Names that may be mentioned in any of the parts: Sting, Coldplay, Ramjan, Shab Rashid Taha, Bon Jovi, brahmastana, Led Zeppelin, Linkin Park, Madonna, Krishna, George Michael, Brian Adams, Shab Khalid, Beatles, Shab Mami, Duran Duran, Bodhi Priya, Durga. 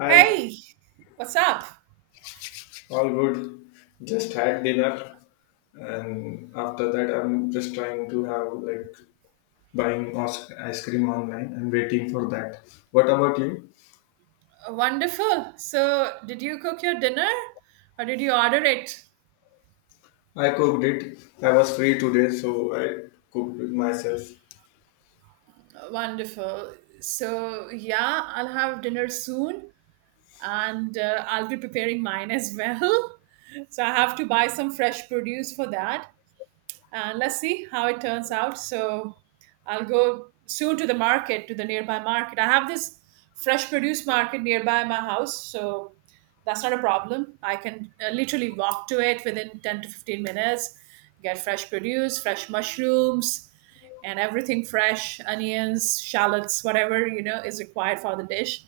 Hi, Hey, what's up? all good. Just had dinner, and after that, I'm just trying to have ice cream online and waiting for that. What about you? Wonderful. So, did you cook your dinner or did you order it? I cooked it. I was free today, so I cooked it myself. Wonderful. So, yeah, I'll have dinner soon and I'll be preparing mine as well. So, I have to buy some fresh produce for that. And let's see how it turns out. So I'll go soon to the market, to the nearby market. I have this fresh produce market nearby my house, so that's not a problem. I can literally walk to it within 10 to 15 minutes, get fresh produce, fresh mushrooms, and everything fresh onions, shallots, whatever is required for the dish.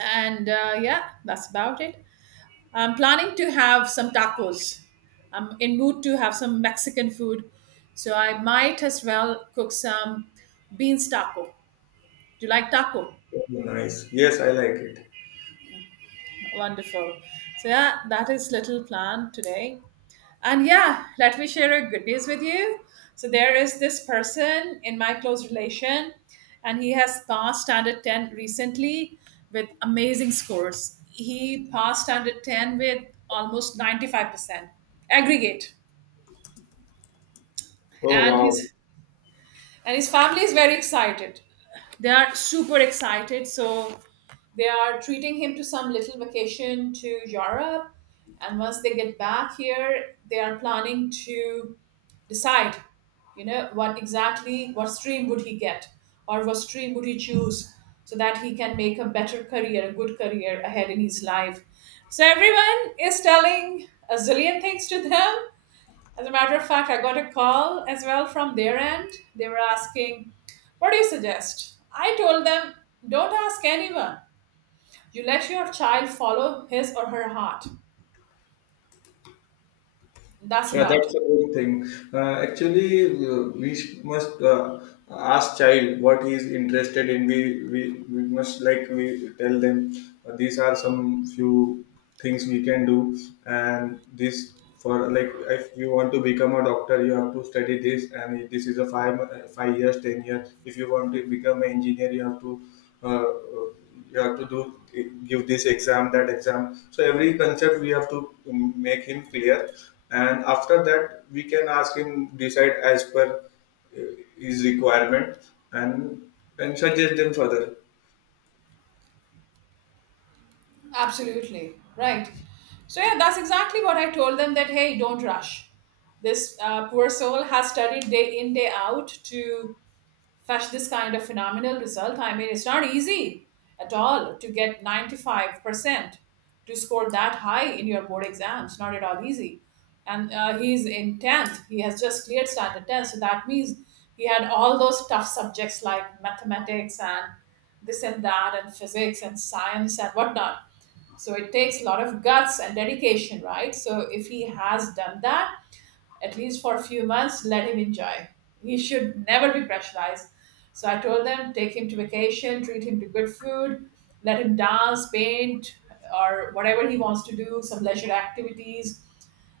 And yeah, that's about it. I'm planning to have some tacos. I'm in mood to have some Mexican food, so I might as well cook some beans taco. Do you like taco? Oh, nice. Yes, I like it. Wonderful. So yeah, that is little plan today. And yeah, let me share a good news with you. So there is this person in my close relation, and he has passed standard 10 recently with amazing scores. He passed standard 10 with almost 95% aggregate, Oh and wow. his and his family is very excited. They are super excited, so they are treating him to some little vacation to Europe. And once they get back here, they are planning to decide, you know, what stream would he get or what stream would he choose, so that he can make a better career, a good career ahead in his life. So everyone is telling a zillion things to them. As a matter of fact, I got a call as well from their end. They were asking, What do you suggest? I told them, Don't ask anyone. You let your child follow his or her heart. That's Yeah, about that's it. a good thing. Actually, we must ask child what he is interested in. We must, like, we tell them these are some few things we can do, and this for like if you want to become a doctor, you have to study this, and this is a 5 years, 10 years. If you want to become an engineer, you have to. Uh, uh, you have to do give this exam, that exam, so every concept we have to make him clear, and after that we can ask him decide as per uh, his requirement, and and suggest them further. Absolutely. Right. So, yeah, that's exactly what I told them that, hey, don't rush. This poor soul has studied day in, day out to fetch this kind of phenomenal result. I mean, it's not easy at all to get 95% to score that high in your board exams. Not at all easy. And he's in 10th. He has just cleared standard 10. So that means he had all those tough subjects like mathematics and this and that and physics and science and whatnot. So it takes a lot of guts and dedication, right? So if he has done that, at least for a few months, let him enjoy. He should never be pressurized. So I told them, take him to vacation, treat him to good food, let him dance, paint, or whatever he wants to do, some leisure activities.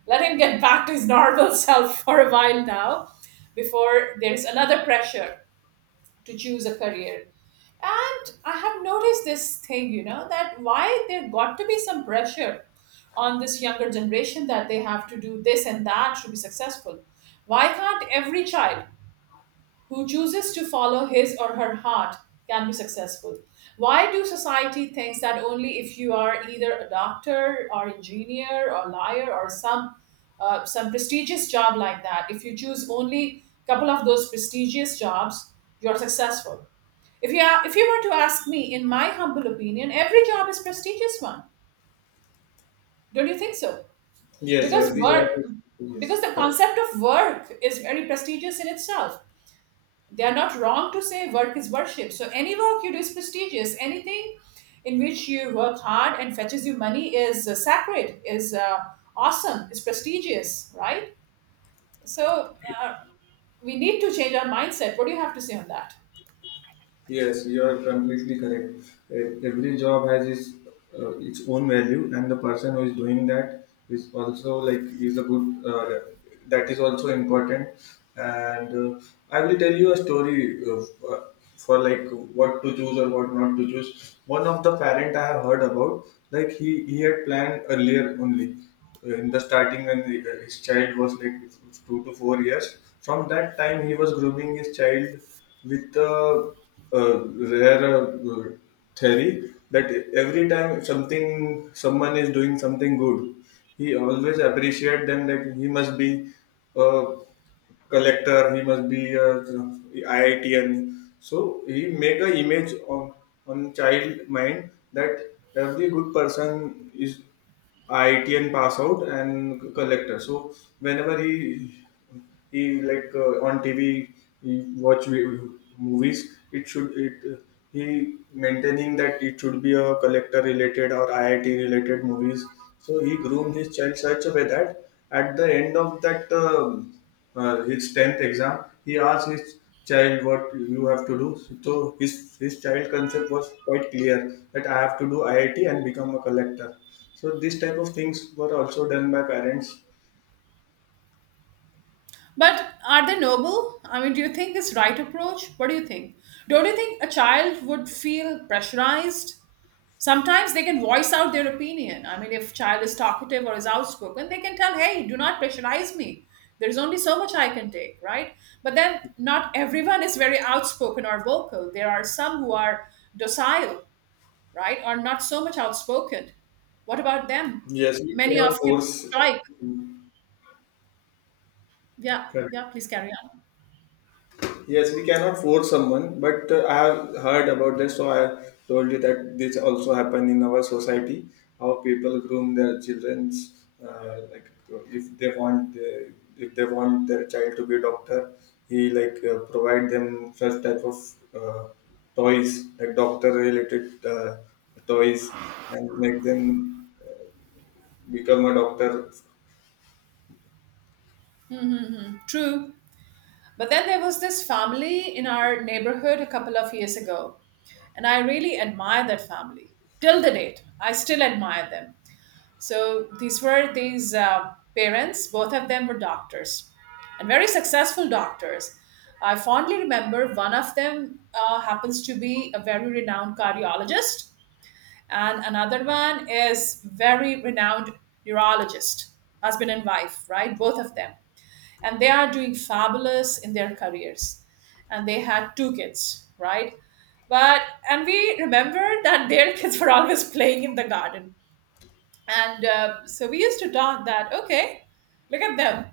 Let him get back to his normal self for a while now, before there's another pressure to choose a career. And I have noticed this thing, that why there got to be some pressure on this younger generation, that they have to do this and that to be successful. Why can't every child who chooses to follow his or her heart can be successful? Why do society thinks that only if you are either a doctor or engineer or lawyer or some prestigious job like that, if you choose only a couple of those prestigious jobs, you're successful. If you were to ask me, in my humble opinion, every job is prestigious one. Don't you think so? Yes, because every job work is- Yes, because the correct. concept of work is very prestigious in itself. They are not wrong to say work is worship. So any work you do is prestigious. Anything in which you work hard and fetches you money is sacred, is awesome, is prestigious, right? So uh, we need to change our mindset. What do you have to say on that? Yes, you are completely correct. Every job has its own value, and the person who is doing that is also like is a good. That is also important. And I will tell you a story of, uh, like, what to choose or what not to choose. One of the parent I have heard about, like he had planned earlier only, in the starting when the, his child was like 2 to 4 years. From that time, he was grooming his child with the rare theory that every time something someone is doing something good, he always appreciate them that he must be a collector, he must be a IITian. So he make a image on child mind that every good person is IITN pass out and collector. So whenever he like on TV he watch movies, it should it he maintaining that it should be a collector related or IIT related movies. So he groomed his child such a way that at the end of that his tenth exam, he asked his child what you have to do. So his child concept was quite clear that I have to do IIT and become a collector. So these type of things were also done by parents. But are they noble? I mean, do you think it's right approach? What do you think? Don't you think a child would feel pressurized? Sometimes they can voice out their opinion. I mean, if child is talkative or is outspoken, they can tell, hey, do not pressurize me. There's only so much I can take, right? But then not everyone is very outspoken or vocal. There are some who are docile, right, or not so much outspoken. What about them? Yes, we Many cannot of kids force. strike. Yeah, Correct. yeah, please carry on. Yes, we cannot force someone, but I have heard about this, so I told you that this also happen in our society. How people groom their childrens, like if they want, uh, if they want their child to be a doctor, he like provide them such type of uh, toys, like doctor related toys, and make them become a doctor. True. But then there was this family in our neighborhood a couple of years ago, and I really admire that family. Till the date, I still admire them. So these were these parents, both of them were doctors, and very successful doctors. I fondly remember one of them happens to be a very renowned cardiologist, and another one is very renowned neurologist, husband and wife, right? Both of them, and they are doing fabulous in their careers, and they had two kids, right? but And we remember that their kids were always playing in the garden, and so we used to talk that, okay, look at them.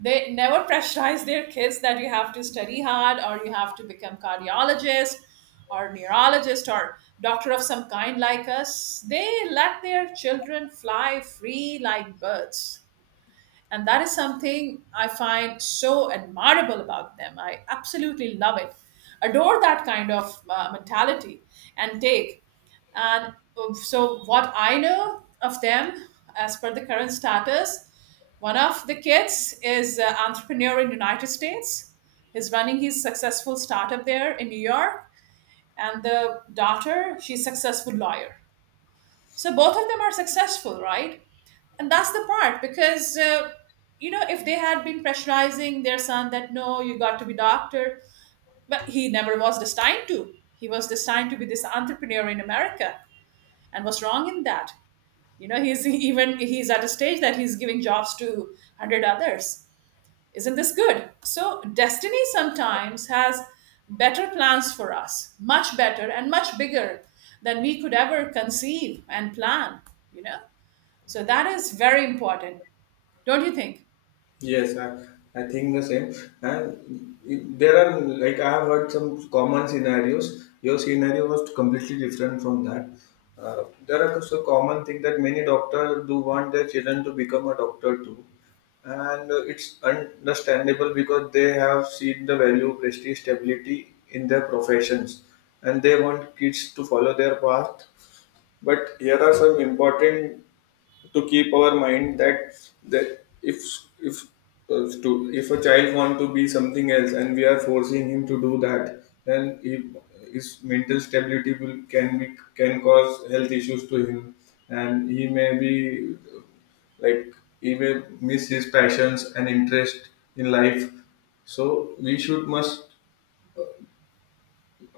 They never pressurize their kids that you have to study hard or you have to become cardiologist or neurologist or doctor of some kind like us. They let their children fly free like birds, and that is something I find so admirable about them. I absolutely love it. Adore that kind of mentality and take. And so, what I know of them, as per the current status, one of the kids is an entrepreneur in United States. He's running his successful startup there in New York. And the daughter, she's successful lawyer. So both of them are successful, right? And that's the part, because if they had been pressurizing their son that, no, you got to be doctor, but he never was destined to, he was destined to be this entrepreneur in America, and was wrong in that. He's even he's at a stage that he's giving jobs to 100 others. Isn't this good? So destiny sometimes has better plans for us, much better and much bigger than we could ever conceive and plan you know so that is very important. Don't you think? Yes, I think the same. And it- there are like I have heard some common scenarios. Your scenario was completely different from that. There are also common thing that many doctors do want their children to become a doctor too, and it's understandable because they have seen the value, prestige, stability in their professions, and they want kids to follow their path. But here are some important to keep our mind that that if if to if a child want to be something else and we are forcing him to do that, then he, his mental stability will can be, can cause health issues to him, and he may be like he may miss his passions and interest in life. So we should must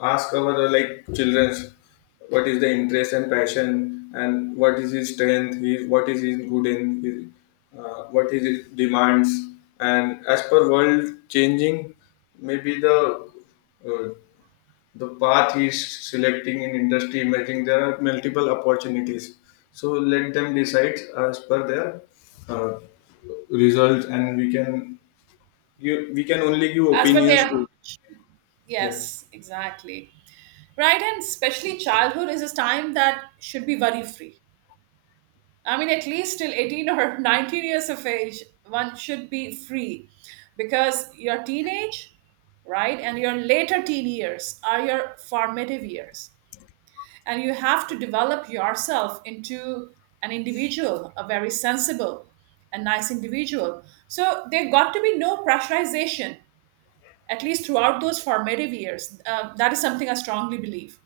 ask our like children's what is the interest and passion, and what is his strength, he, what is his good in his, what is his demands, and as per world changing, maybe uh, the path he is selecting in industry making, there are multiple opportunities. So let them decide as per their uh, results, and we can, you, we can only give As per opinions their to. Yeah. yes, exactly. Right, and especially childhood is a time that should be worry free. I mean, at least till 18 or 19 years of age, one should be free, because your teenage, right, and your later teen years are your formative years. And you have to develop yourself into an individual, a very sensible and nice individual. So there got to be no pressurization, at least throughout those formative years. That is something I strongly believe.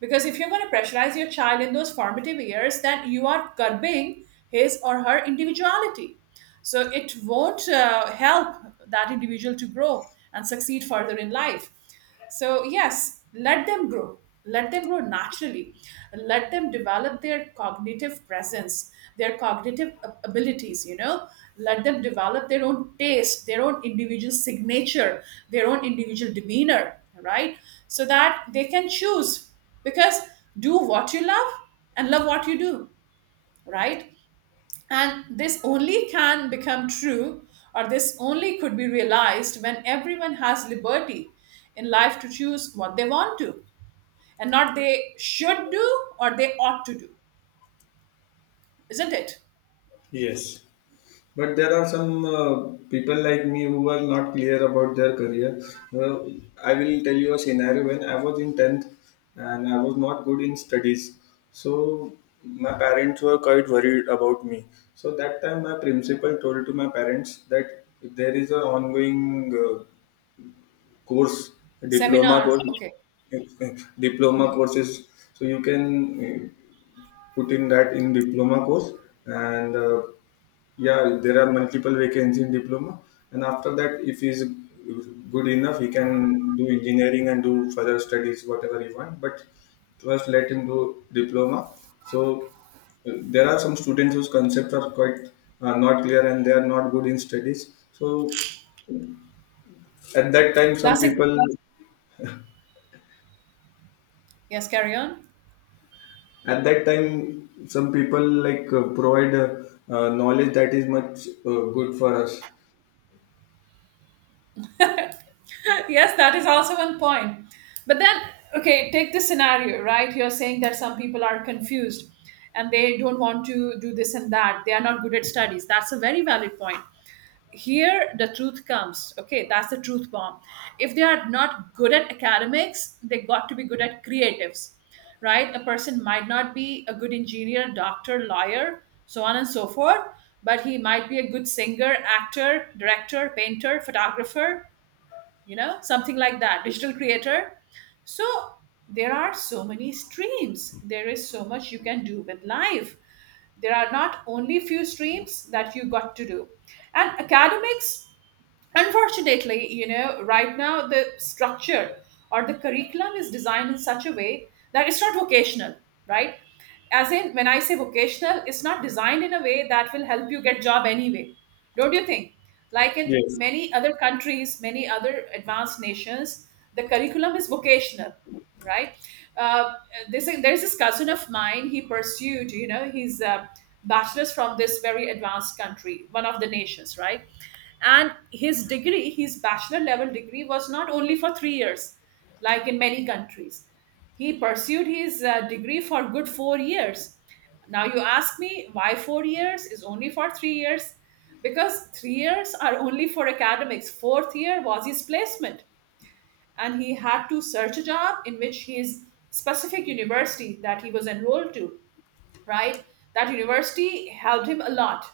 Because if you're going to pressurize your child in those formative years, then you are curbing his or her individuality. So it won't help that individual to grow and succeed further in life. So, yes, let them grow. Let them grow naturally. Let them develop their cognitive presence, their cognitive abilities. Let them develop their own taste, their own individual signature, their own individual demeanor, right? So that they can choose, because do what you love and love what you do, right? And this only can become true, or this only could be realized when everyone has liberty in life to choose what they want to, and not they should do or they ought to do, isn't it? Yes. But there are some people like me who are not clear about their career. Uh, I will tell you a scenario when I was in 10th and I was not good in studies. So my parents were quite worried about me. So that time my principal told to my parents that if there is an ongoing course, diploma Seminar course, okay. diploma courses, so you can uh, put in that in diploma course, and yeah, there are multiple vacancies in diploma, and after that if he's good enough he can do engineering and do further studies whatever he want, but first let him do diploma. So there are some students whose concepts are quite not clear and they are not good in studies, so at that time some That's it. people Yes, carry on. at that time some people like provide knowledge that is much good for us. Yes, that is also one point. But then, okay, take this scenario, right? You're saying that some people are confused and they don't want to do this and that. They are not good at studies. That's a very valid point. Here, the truth comes. Okay, that's the truth bomb. If they are not good at academics, they got to be good at creatives, right? A person might not be a good engineer, doctor, lawyer, so on and so forth, but he might be a good singer, actor, director, painter, photographer, something like that, digital creator. So there are so many streams. There is so much you can do with life. There are not only few streams that you got to do, and academics. Unfortunately, right now the structure or the curriculum is designed in such a way that it's not vocational, right? As in, when I say vocational, it's not designed in a way that will help you get job anyway. Don't you think? Like in Yes. many other countries, many other advanced nations, the curriculum is vocational, right? Uh, this there's this cousin of mine. He pursued, his bachelor's from this very advanced country, one of the nations, right? And his degree his bachelor level degree was not only for 3 years like in many countries. He pursued his degree for good 4 years. Now you ask me why 4 years is only for 3 years. Because 3 years are only for academics, fourth year was his placement, and he had to search a job in which his specific university that he was enrolled to, right? That university helped him a lot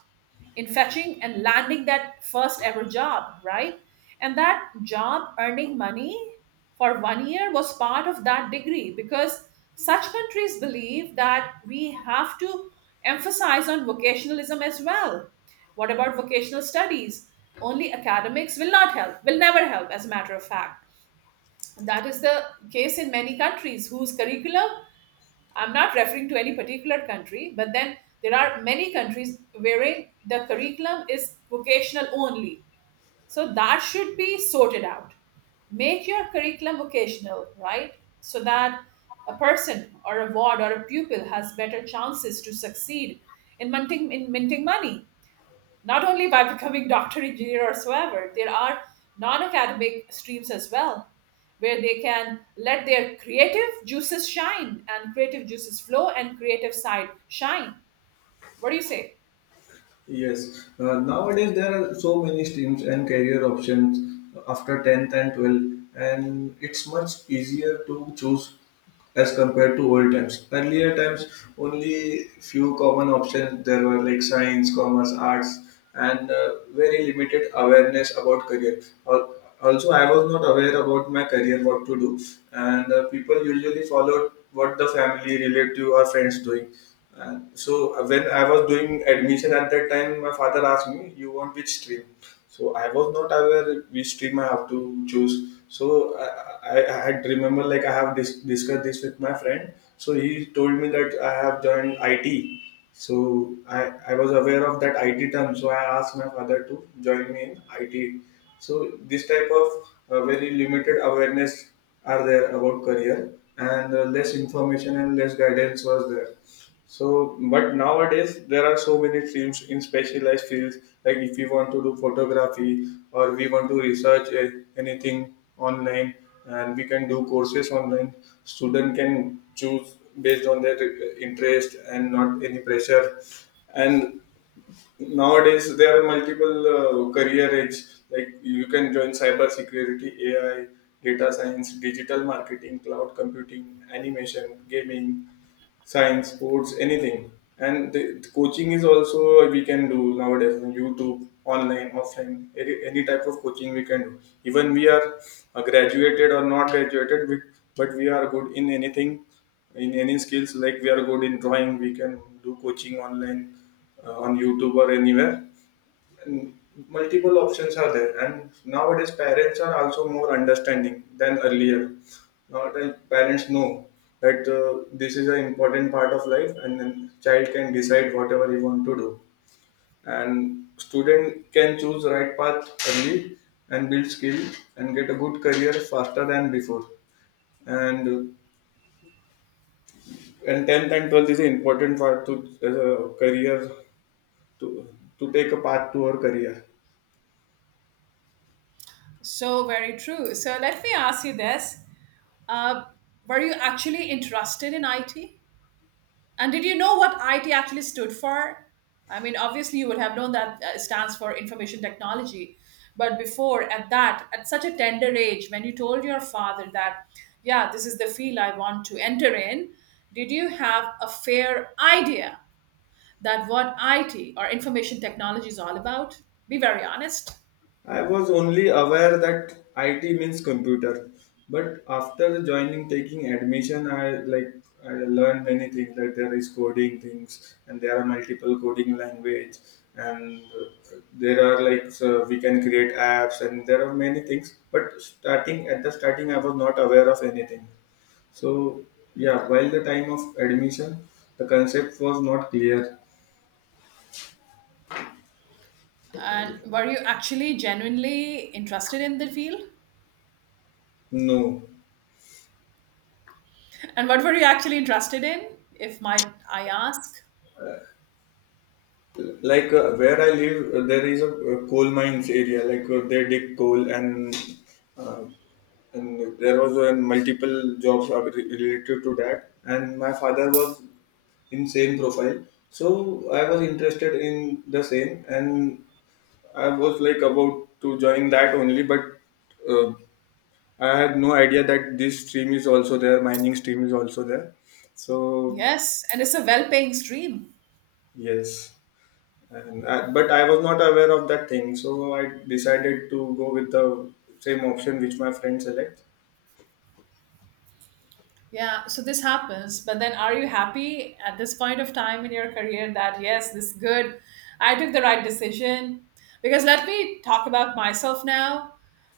in fetching and landing that first ever job, right? And that job earning money for 1 year was part of that degree, because such countries believe that we have to emphasize on vocationalism as well. What about vocational studies? Only academics will not help, will never help, as a matter of fact. That is the case in many countries whose curriculum, I'm not referring to any particular country, but then there are many countries wherein the curriculum is vocational only. So that should be sorted out. Make your curriculum vocational, right? So that a person or a ward or a pupil has better chances to succeed in minting money, not only by becoming doctor, engineer, or whatsoever. There are non-academic streams as well, where they can let their creative juices shine and creative juices flow and creative side shine. What do you say? Yes, nowadays there are so many streams and career options after 10th and 12th, and it's much easier to choose as compared to old times. Earlier times, only few common options there were like science, commerce, arts, and very limited awareness about career. Al- Also, I was not aware about my career, what to do, and people usually followed what the family, relative, or friends doing. And so when I was doing admission at that time, my father asked me, "You want which stream?" So I was not aware which stream I have to choose. So I had remember like I have discussed this with my friend. So he told me that I have joined IT, so I was aware of that IT term, so I asked my father to join me in IT. So this type of very limited awareness are there about career, and less information and less guidance was there. So, but nowadays there are so many streams in specialized fields. Like if we want to do photography or we want to research, eh, anything online, and we can do courses online. Student can choose based on their, eh, interest and not any pressure. And nowadays there are multiple career edge. Like you can join cyber security, AI, data science, digital marketing, cloud computing, animation, gaming, science, sports, anything. And the coaching is also we can do nowadays on YouTube, online, offline, any type of coaching we can do. Even we are graduated or not graduated, we, but we are good in anything, in any skills. Like we are good in drawing, we can do coaching online, on YouTube or anywhere. Multiple options are there, and nowadays parents are also more understanding than earlier. Nowadays parents know that this is an important part of life, and then child can decide whatever he want to do, and student can choose right path early and build skill and get a good career faster than before. And 10th and 12th is an important part to as a career to to take a path to our career. So very true. So let me ask you this: uh, were you actually interested in IT? And did you know what IT actually stood for? I mean, obviously, you would have known that it stands for information technology. But before, at at such a tender age, when you told your father that, yeah, this is the field I want to enter in, did you have a fair idea that what IT or information technology is all about? Be very honest. I was only aware that IT means computer, but after joining taking admission, I like I learned many things. Like there is coding things, and there are multiple coding language, and there are like so we can create apps, and there are many things. But starting at the starting, I was not aware of anything. So yeah, while the time of admission, the concept was not clear. And were you actually genuinely interested in the field? No, And what were you actually interested in, if might I ask? like where I live, there is a coal mines area, like they dig coal, and uh, there was, multiple jobs are related to that, and my father was in same profile, so I was interested in the same, and I was like about to join that only, but uh, I had no idea that this stream is also there, mining stream is also there. So Yes, and it's a well-paying stream. yes, and I, but I was not aware of that thing, so I decided to go with the same option which my friend selects. Yeah, so this happens, but then are you happy at this point of time in your career that yes, this is good. I took the right decision. Because let me talk about myself now.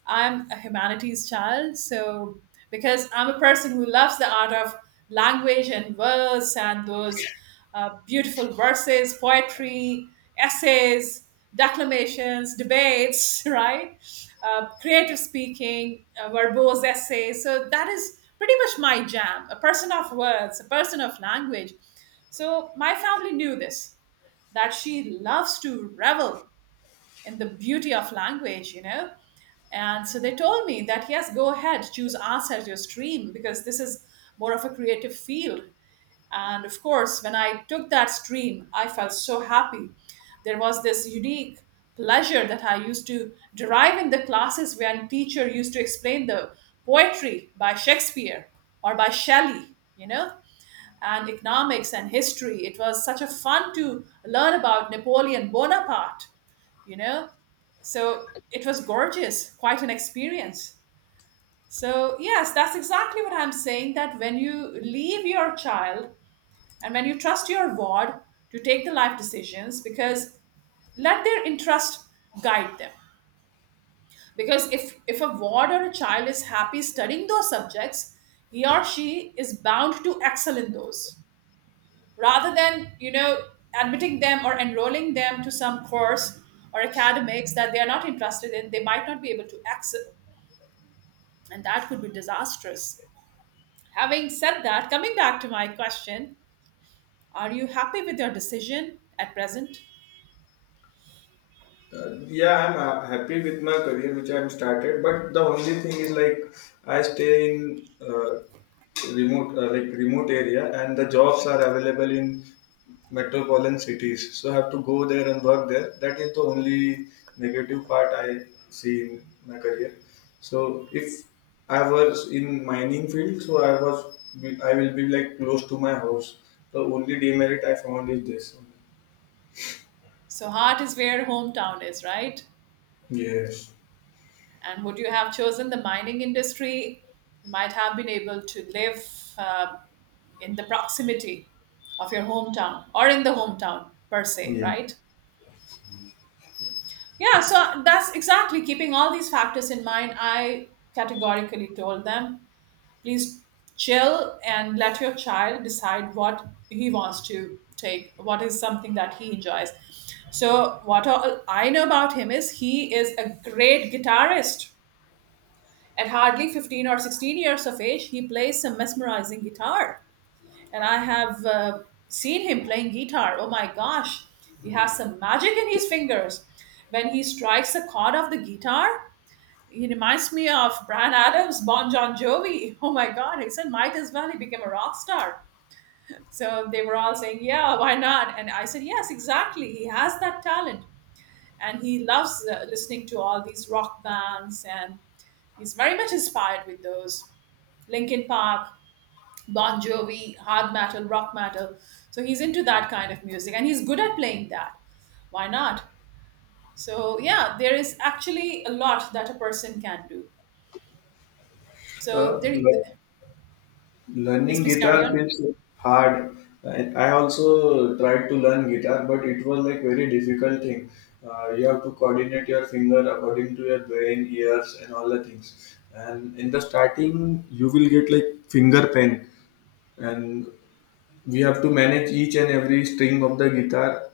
I'm a humanities child, so because I'm a person who loves the art of language and words and those beautiful verses, poetry, essays, declamations, debates, right? Creative speaking, verbose essays. So that is pretty much my jam. A person of words, a person of language. So my family knew this that she loves to revel in the beauty of language, you know. And so they told me that yes, go ahead, choose arts as your stream because this is more of a creative field. And of course, when I took that stream, I felt so happy. There was this unique pleasure that I used to derive in the classes when teacher used to explain the poetry by Shakespeare or by Shelley, you know, and economics and history. It was such a fun to learn about Napoleon Bonaparte, you know. So it was gorgeous, quite an experience. So, yes, that's exactly what I'm saying that when you leave your child and when you trust your ward to take the life decisions, because let their interest guide them. Because if a ward or a child is happy studying those subjects, he or she is bound to excel in those, rather than you know admitting them or enrolling them to some course or academics that they are not interested in. They might not be able to excel, and that could be disastrous. Having said that, coming back to my question, are you happy with your decision at present? Yeah, I'm happy with my career which I'm started, but the only thing is like I stay in remote like remote area, and the jobs are available in metropolitan cities. So I have to go there and work there. That is the only negative part I see in my career. So if I was in mining field, so I will be like close to my house. The only demerit I found is this. So heart is where hometown is, right? Yes. And would you have chosen the mining industry, you might have been able to live uh, in the proximity of your hometown or in the hometown per se, Yeah. right? Yeah, so that's exactly keeping all these factors in mind. I categorically told them, please chill and let your child decide what he wants to take, what is something that he enjoys. So what all I know about him is he is a great guitarist. At hardly 15 or 16 years of age, he plays some mesmerizing guitar, and I have seen him playing guitar. Oh my gosh, he has some magic in his fingers. When he strikes a chord of the guitar, he reminds me of Brian Adams, Bon John Jovi. Oh my God, he said, might as well he became a rock star. So they were all saying, yeah, why not? And I said, yes, exactly. He has that talent. And he loves listening to all these rock bands. And he's very much inspired with those. Linkin Park, Bon Jovi, hard metal, rock metal. So he's into that kind of music and he's good at playing that. Why not? So, yeah, there is actually a lot that a person can do. So, Uh, there, yes, Learning please carry guitar on. feels hard. I also tried to learn guitar, but it was like very difficult thing. You have to coordinate your finger according to your brain, ears, and all the things. And in the starting, you will get like finger pain, and we have to manage each and every string of the guitar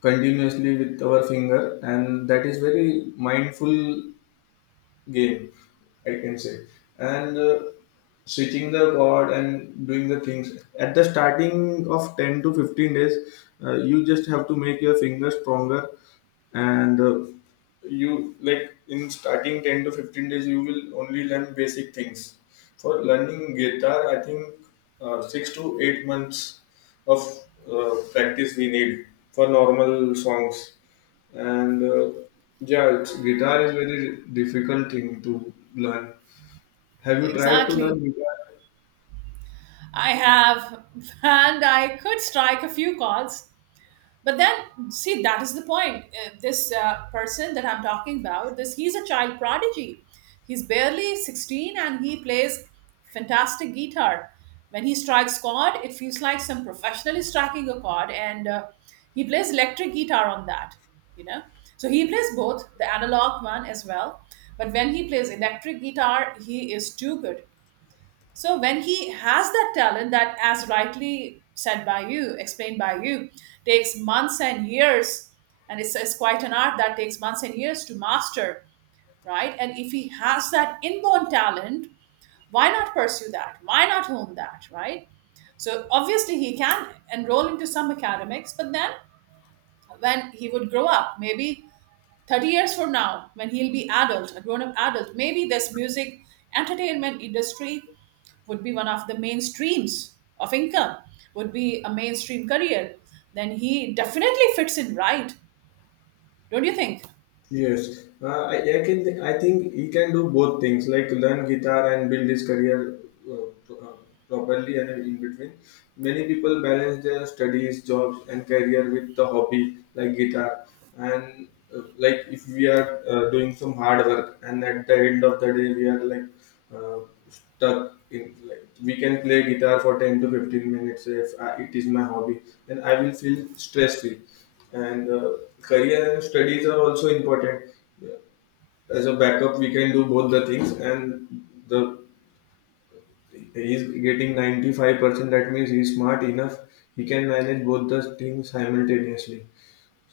continuously with our finger, and that is very mindful game, I can say. And Switching the god and doing the things at the starting of 10 to 15 days, you just have to make your finger stronger, and you like in starting 10 to 15 days you will only learn basic things. For learning guitar, I think 6 to 8 months of practice we need for normal songs. And uh, yeah, it's, guitar is very difficult thing to learn. Have you tried to learn Exactly. guitar? I have, and I could strike a few calls. But then, see, that is the point. This person that I'm talking about, this he's a child prodigy. He's barely 16 and he plays fantastic guitar. When he strikes chord, it feels like some professional is striking a chord, and he plays electric guitar on that. You know, so he plays both the analog one as well. But when he plays electric guitar, he is too good. So when he has that talent that, as rightly said by you, explained by you, takes months and years, and it's quite an art that takes months and years to master, right? And if he has that inborn talent, why not pursue that? Why not hone that, right? So obviously he can enroll into some academics, but then when he would grow up, maybe 30 years from now, when he'll be adult, a grown up adult, maybe this music entertainment industry would be one of the main streams of income, would be a mainstream career. Then he definitely fits in, right? Don't you think? Yes, I can. I think he can do both things, like learn guitar and build his career uh, pro- uh, properly, and in between. Many people balance their studies, jobs, and career with the hobby like guitar. And Like if we are doing some hard work, and at the end of the day we are like uh, stuck in, like, we can play guitar for 10 to 15 minutes. If I, It is my hobby, then I will feel stress free. And Career and studies are also important. As a backup, we can do both the things, and the he's getting 95%. That means he's smart enough. He can manage both the things simultaneously.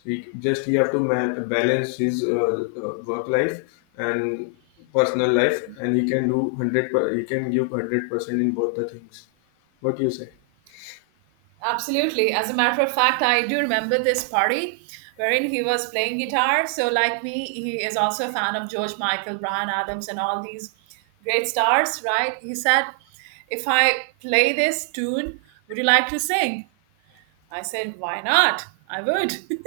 He have to balance his work life and personal life, and he can do hundred. Per. He can give 100% in both the things. What you say? Absolutely. As a matter of fact, I do remember this party wherein he was playing guitar. So, like me, he is also a fan of George Michael, Brian Adams, and all these great stars, right? He said, if I play this tune, would you like to sing? I said, why not? I would.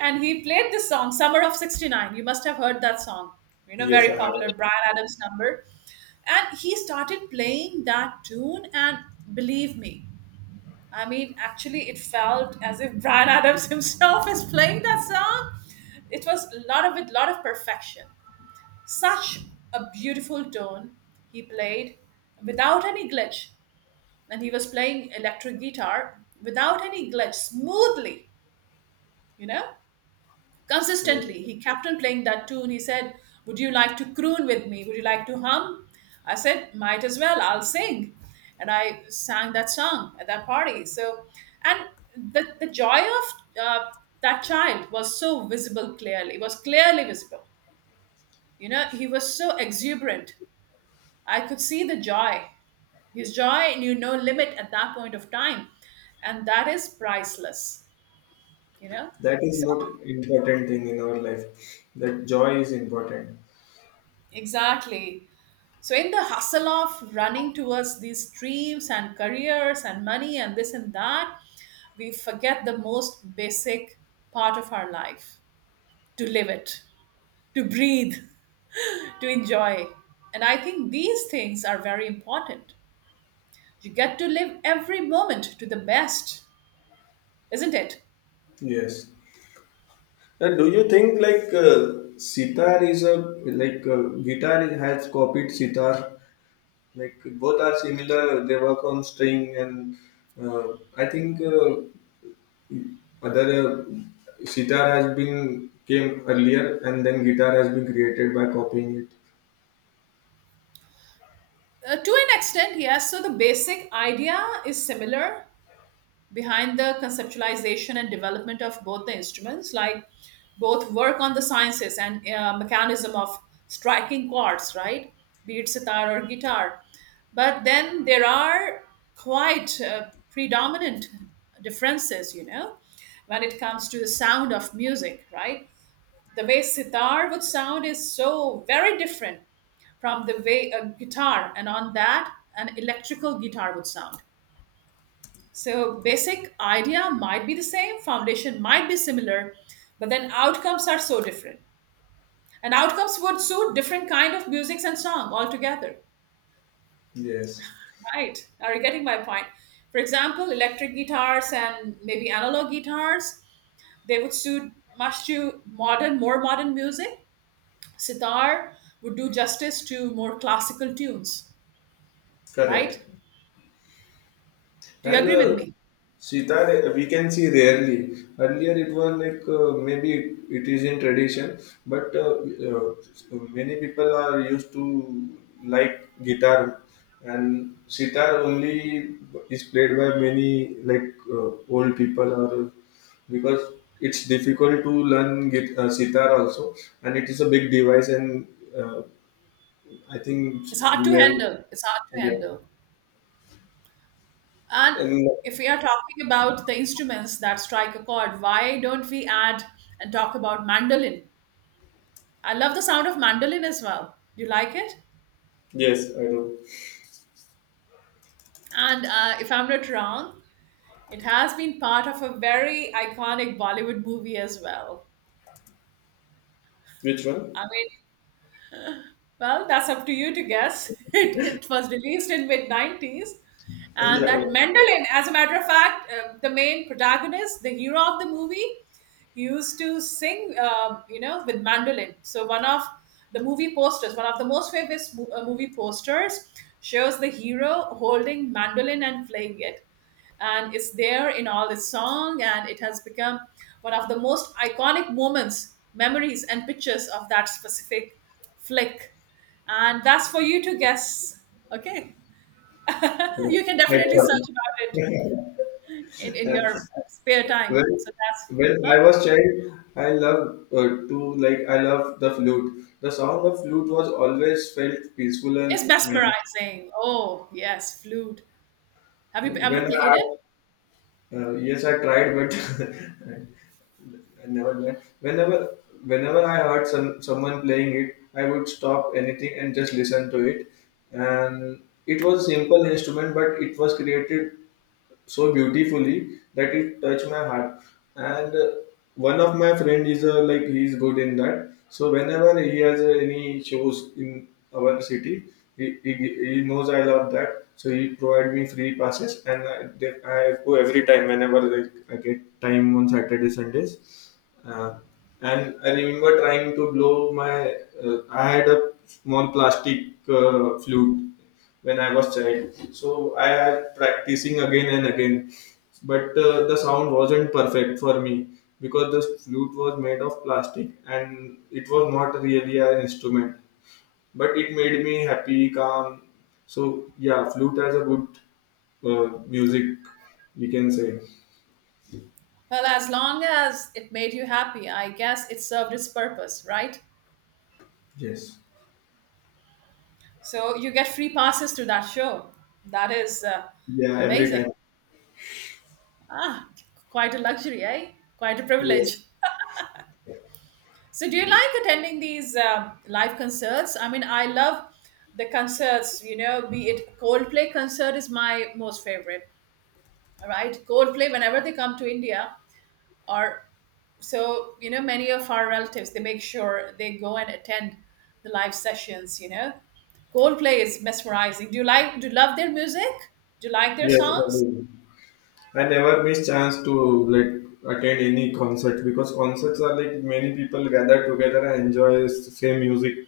And he played this song, Summer of 69. You must have heard that song. You know, Yes, very I have. popular Brian Adams number. And he started playing that tune, and believe me, I mean, actually, it felt as if Brian Adams himself is playing that song. It was a lot of it, lot of perfection. Such a beautiful tone he played without any glitch, and he was playing electric guitar without any glitch, smoothly, you know, Yeah. consistently. He kept on playing that tune. He said, would you like to croon with me? Would you like to hum? I said, might as well, I'll sing. And I sang that song at that party. So, and the joy of that child was so visible clearly, it was clearly visible. You know, he was so exuberant, I could see the joy. His joy knew no limit at that point of time. And that is priceless, you know? That is So, most important thing in our life. That joy is important. exactly. So, in the hustle of running towards these dreams and careers and money and this and that, we forget the most basic part of our life, to live it, to breathe, to enjoy. And I think these things are very important. You get to live every moment to the best, isn't it? Yes. Now, do you think like sitar is a like uh, guitar has copied sitar? Like both are similar. They work on string, and I think Other sitar has been came earlier, and then guitar has been created by copying it. To an extent, yes. So the basic idea is similar behind the conceptualization and development of both the instruments, like both work on the sciences and mechanism of striking chords, right? Be it sitar or guitar. But then there are quite predominant differences, you know, when it comes to the sound of music, right? The way sitar would sound is so very different from the way a guitar, and on that an electrical guitar, would sound. So basic idea might be the same, foundation might be similar, but then outcomes are so different. And outcomes would suit different kind of musics and song altogether. Yes, Right. Are you getting my point? For example, electric guitars and maybe analog guitars, they would suit much to modern, more modern music. Sitar would do justice to more classical tunes, right? correct. Do you And agree with the me? sitar we can see rarely. Earlier it was like maybe it is in tradition, but uh, many people are used to like guitar, and sitar only is played by many like old people or because it's difficult to learn sitar also, and it is a big device, and uh, I think It's hard we to were handle. It's hard to yeah. handle. And and if we are talking about the instruments that strike a chord, why don't we add and talk about mandolin? I love the sound of mandolin as well. Do you like it? Yes, I do. And if I'm not wrong, it has been part of a very iconic Bollywood movie as well. Which one? I mean, well, that's up to you to guess. It was released in mid 90s. And Yeah. that Mendelin, as a matter of fact, the main protagonist, the hero of the movie, used to sing, you know, with mandolin. So one of the movie posters, one of the most famous movie posters shows the hero holding mandolin and playing it, and it's there in all its song, and it has become one of the most iconic moments, memories and pictures of that specific flick. And that's for you to guess. Okay. Yeah. You can That's definitely search funny. about it in your spare time, When, so that's... when Huh? I was child, I love to like I love the flute. The sound of flute was always felt peaceful It's and magic. mesmerizing. Oh yes, flute. Have you ever When played I it? Yes, I tried, but I never learned. Whenever I heard someone playing it, I would stop anything and just listen to it. And it was a simple instrument, but it was created so beautifully that it touched my heart, and one of my friend is like he's good in that, so whenever he has any shows in our city, he, he, he knows I love that, so he provide me free passes, and I go every time whenever, like, I get time on Saturday Sundays. uh, and I remember trying to blow my. I had a small plastic flute when I was child, so I had practicing again and again. But the sound wasn't perfect for me because the flute was made of plastic and it was not really an instrument. But it made me happy, calm. So yeah, flute has a good music, we can say. Well, as long as it made you happy, I guess it served its purpose, right? Yes. So you get free passes to that show. That is, Yeah, every amazing. time. Ah, quite a luxury, eh? Quite a Yes. privilege. So do you like attending these live concerts? I mean, I love the concerts, you know. Be it Coldplay, concert is my most favorite. All right. Coldplay, whenever they come to India, or, so you know, many of our relatives, they make sure they go and attend the live sessions, you know. Coldplay is mesmerizing. Do you like, do you love their music? Do you like their Yes, I songs? do. I never miss chance to like attend any concert because concerts are like many people gather together and enjoy the same music.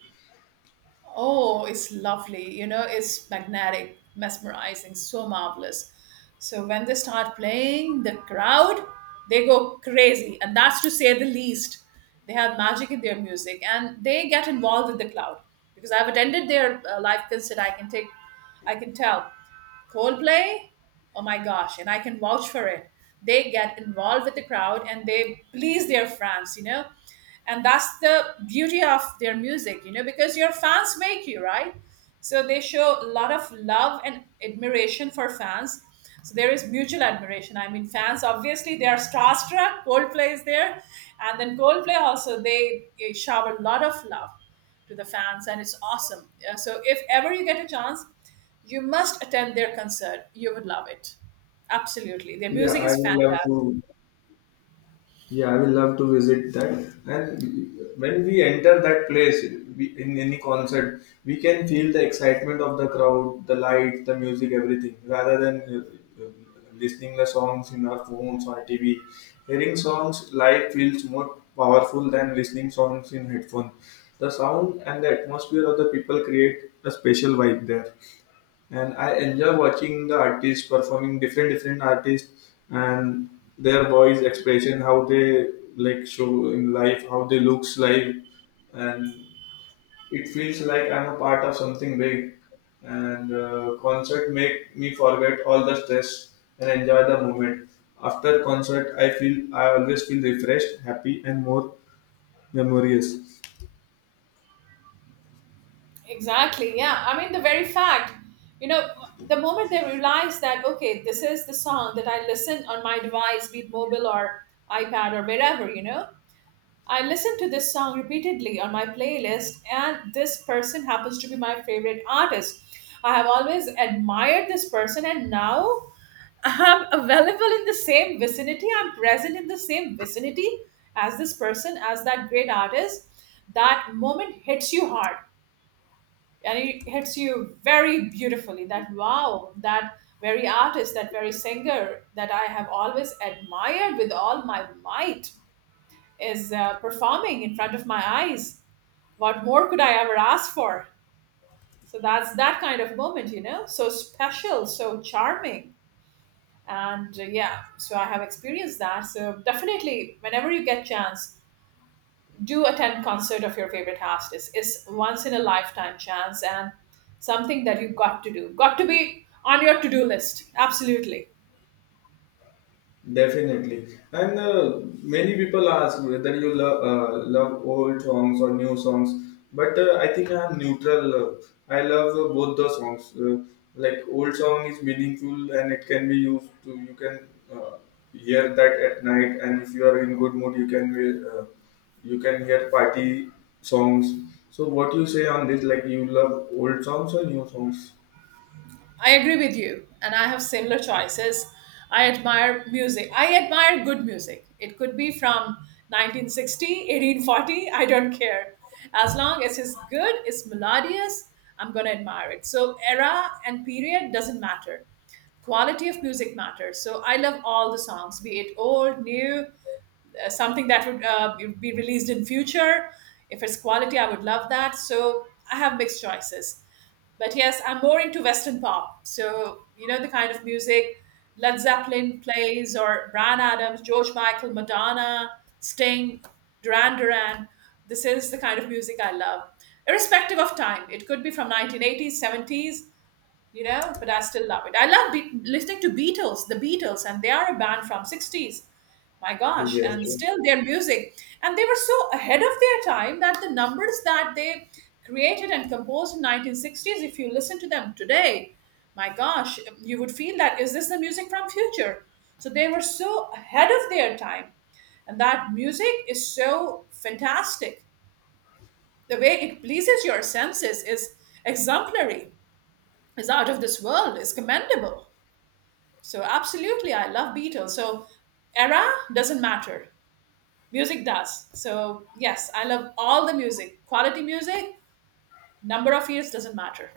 Oh, it's lovely. You know, it's magnetic, mesmerizing, so marvelous. So when they start playing, the crowd, they go crazy. And that's to say the least. They have magic in their music and they get involved with the crowd. Because I've attended their, live concert, I can take, I can tell. Coldplay, oh my gosh, and I can vouch for it. They get involved with the crowd and they please their fans, you know, and that's the beauty of their music, you know, because your fans make you, right? So they show a lot of love and admiration for fans. So there is mutual admiration. I mean, fans obviously, they are starstruck, Coldplay is there, and then Coldplay also, they shower a lot of love to the fans, and it's awesome. Yeah, so if ever you get a chance, you must attend their concert, you would love it, absolutely. Their Yeah, music I is would love fantastic. to. Yeah, I will love to visit that. And when we enter that place, we, in any concert, we can feel the excitement of the crowd, the lights, the music, everything. Rather than listening the songs in our phones or TV, hearing songs live feels more powerful than listening songs in headphones. The sound and the atmosphere of the people create a special vibe there, and I enjoy watching the artists performing, different different artists, and their voice expression, how they like show in life, how they looks live, and it feels like I'm a part of something big. And Concert make me forget all the stress and enjoy the moment. After concert, I always feel refreshed, happy, and more memorious. Exactly. Yeah. I mean, the very fact, you know, the moment they realize that, okay, this is the song that I listen on my device, be it mobile or iPad or wherever, you know, I listen to this song repeatedly on my playlist, and this person happens to be my favorite artist. I have always admired this person, and now I'm available in the same vicinity, I'm present in the same vicinity as this person, as that great artist. That moment hits you hard, and it hits you very beautifully. That wow, that very artist, that very singer that I have always admired with all my might is, performing in front of my eyes. What more could I ever ask for? So that's that kind of moment, you know, so special, so charming. And, yeah, so I have experienced that. So definitely, whenever you get chance, do attend concert of your favorite artist. It's once in a lifetime chance, and something that you've got to do, got to be on your to-do list, absolutely. Definitely, and many people ask whether you love love old songs or new songs. But I think I'm neutral. I love both the songs. Like old song is meaningful and it can be used to. You can hear that at night, and if you are in good mood, you can you can hear party songs. So what you say on this? Like you love old songs or new songs? I agree with you and I have similar choices. I admire music, I admire good music. It could be from 1960, 1840, I don't care. As long as it's good, it's melodious, I'm going to admire it. So era and period doesn't matter, quality of music matters. So I love all the songs, be it old, new, something that would, be released in future. If it's quality, I would love that. So I have mixed choices. But yes, I'm more into Western pop. So, you know, the kind of music Led Zeppelin plays, or Brian Adams, George Michael, Madonna, Sting, Duran Duran. This is the kind of music I love, irrespective of time. It could be from 1980s, 70s, you know, but I still love it. I love listening to Beatles, the Beatles, and they are a band from 60s. My gosh, Yes, and still their music, and they were so ahead of their time that the numbers that they created and composed in 1960s, if you listen to them today, my gosh, you would feel, that is this the music from future? So they were so ahead of their time, and that music is so fantastic. The way it pleases your senses is exemplary, is out of this world, is commendable. So absolutely, I love Beatles. So era doesn't matter, music does. So yes, I love all the music. Quality music, number of years doesn't matter.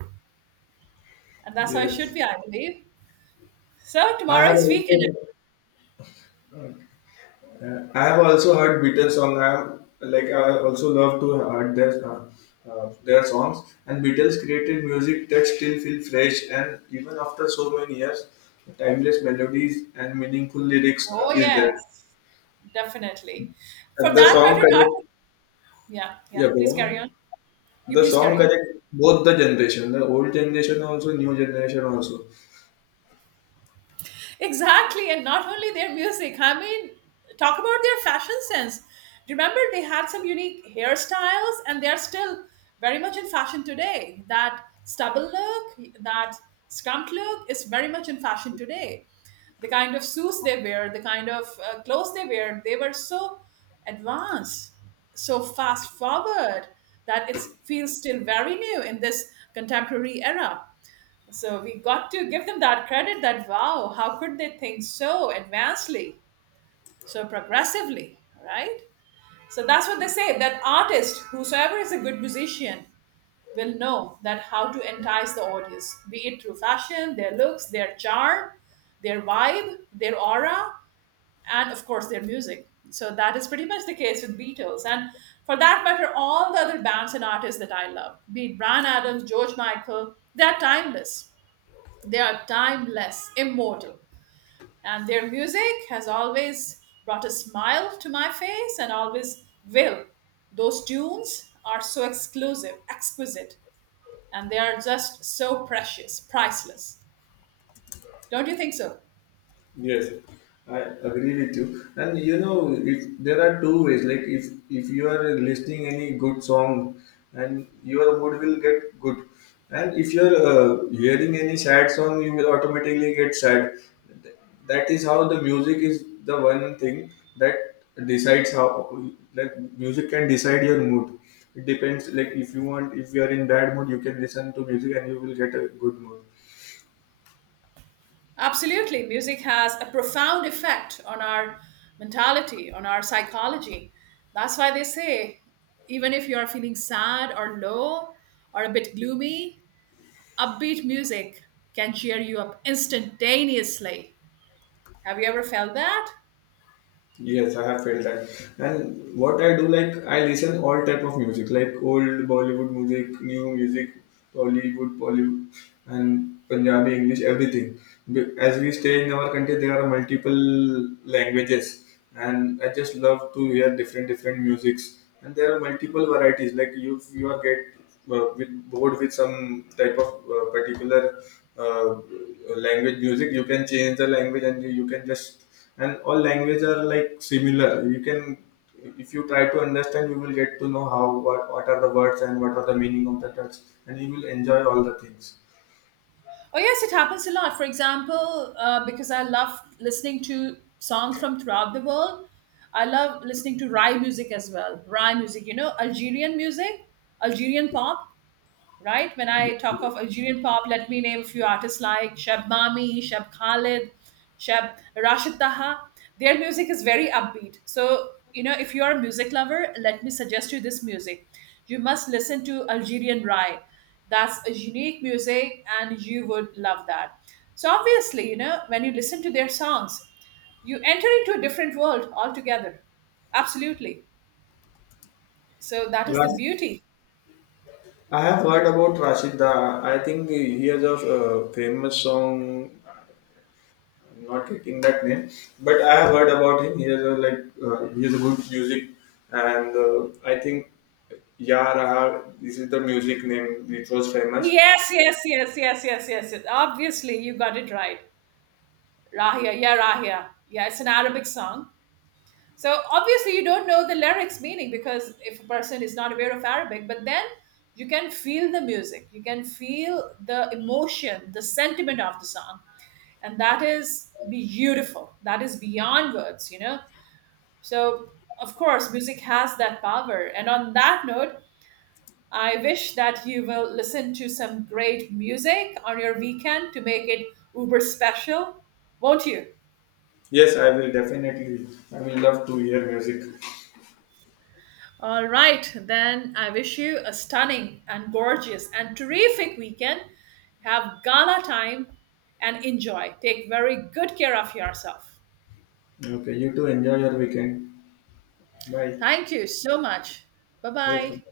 And that's how it should yes. be, I believe. So I tomorrow have is weekend. also. I have also heard Beatles song. I also love to heard their songs. And Beatles created music that still feel fresh, and even after so many years, timeless melodies and meaningful lyrics Oh is there. yes, definitely. For And the that song matter, not... connect. Yeah, yeah. Yeah, Please go carry on. on. You The please song carry on. connect both the generation, the old generation also, new generation also. Exactly, and not only their music. I mean, talk about their fashion sense. Remember, they had some unique hairstyles, and they're still very much in fashion today. That stubble look, that scrumped look, is very much in fashion today. The kind of suits they wear, the kind of, clothes they wear, they were so advanced, so fast forward that it feels still very new in this contemporary era. So we got to give them that credit, that wow, how could they think so advancedly, so progressively, right? So that's what they say, that artist, whosoever is a good musician, will know that how to entice the audience, be it through fashion, their looks, their charm, their vibe, their aura, and of course their music. So that is pretty much the case with Beatles, and for that matter, all the other bands and artists that I love, be it Brian Adams, George Michael, they are timeless. They are timeless, immortal, and their music has always brought a smile to my face and always will. Those tunes are so exclusive, exquisite, and they are just so precious, priceless. Don't you think so? Yes, I agree with you. And you know, it, there are two ways. Like if you are listening any good song, and your mood will get good, and if you are hearing any sad song, you will automatically get sad. Th- That is how the music is the one thing that decides how, like, music can decide your mood. It depends. Like if you want, if you are in bad mood, you can listen to music and you will get a good mood. Absolutely. Music has a profound effect on our mentality, on our psychology. That's why they say, even if you are feeling sad or low or a bit gloomy, upbeat music can cheer you up instantaneously. Have you ever felt that? Yes, I have felt that. And what I do, like I listen all type of music, like old Bollywood music, new music, Hollywood, Bollywood, and Punjabi, English, everything. As we stay in our country, there are multiple languages, and I just love to hear different different musics. And there are multiple varieties. Like you are get bored with some type of particular uh, language music, you can change the language, and you can just. And all language are like similar, you can, if you try to understand, you will get to know how, what are the words and what are the meaning of the words, and you will enjoy all the things. Oh, yes, it happens a lot. For example, because I love listening to songs from throughout the world, I love listening to Rai music as well. Rai music, you know, Algerian music, Algerian pop. Right? When I talk of Algerian pop, let me name a few artists like Shab Mami, Shab Khalid, Shab Rashid Taha. Their music is very upbeat. So, you know, if you're a music lover, let me suggest you this music. You must listen to Algerian Rai. That's a unique music and you would love that. So, obviously, you know, when you listen to their songs, you enter into a different world altogether. Absolutely. So, that is the Ras- beauty. I have heard about Rashida. I think he has a famous song. I'm not getting that name, but I have heard about him. He has a like he has a good music, and I think, yeah, Raha, this is the music name which was famous. Yes, yes, yes, yes, yes, yes, yes. Obviously, you got it right. Rahia. Yeah, it's an Arabic song. So obviously, you don't know the lyrics meaning because if a person is not aware of Arabic, but then you can feel the music, you can feel the emotion, the sentiment of the song. And that is beautiful. That is beyond words, you know? So, of course, music has that power. And on that note, I wish that you will listen to some great music on your weekend to make it uber special, won't you? Yes, I will definitely. I will love to hear music. All right, then I wish you a stunning and gorgeous and terrific weekend. Have gala time and enjoy. Take very good care of yourself. Okay, you too enjoy your weekend. Bye. Thank you so much. Bye bye. Welcome.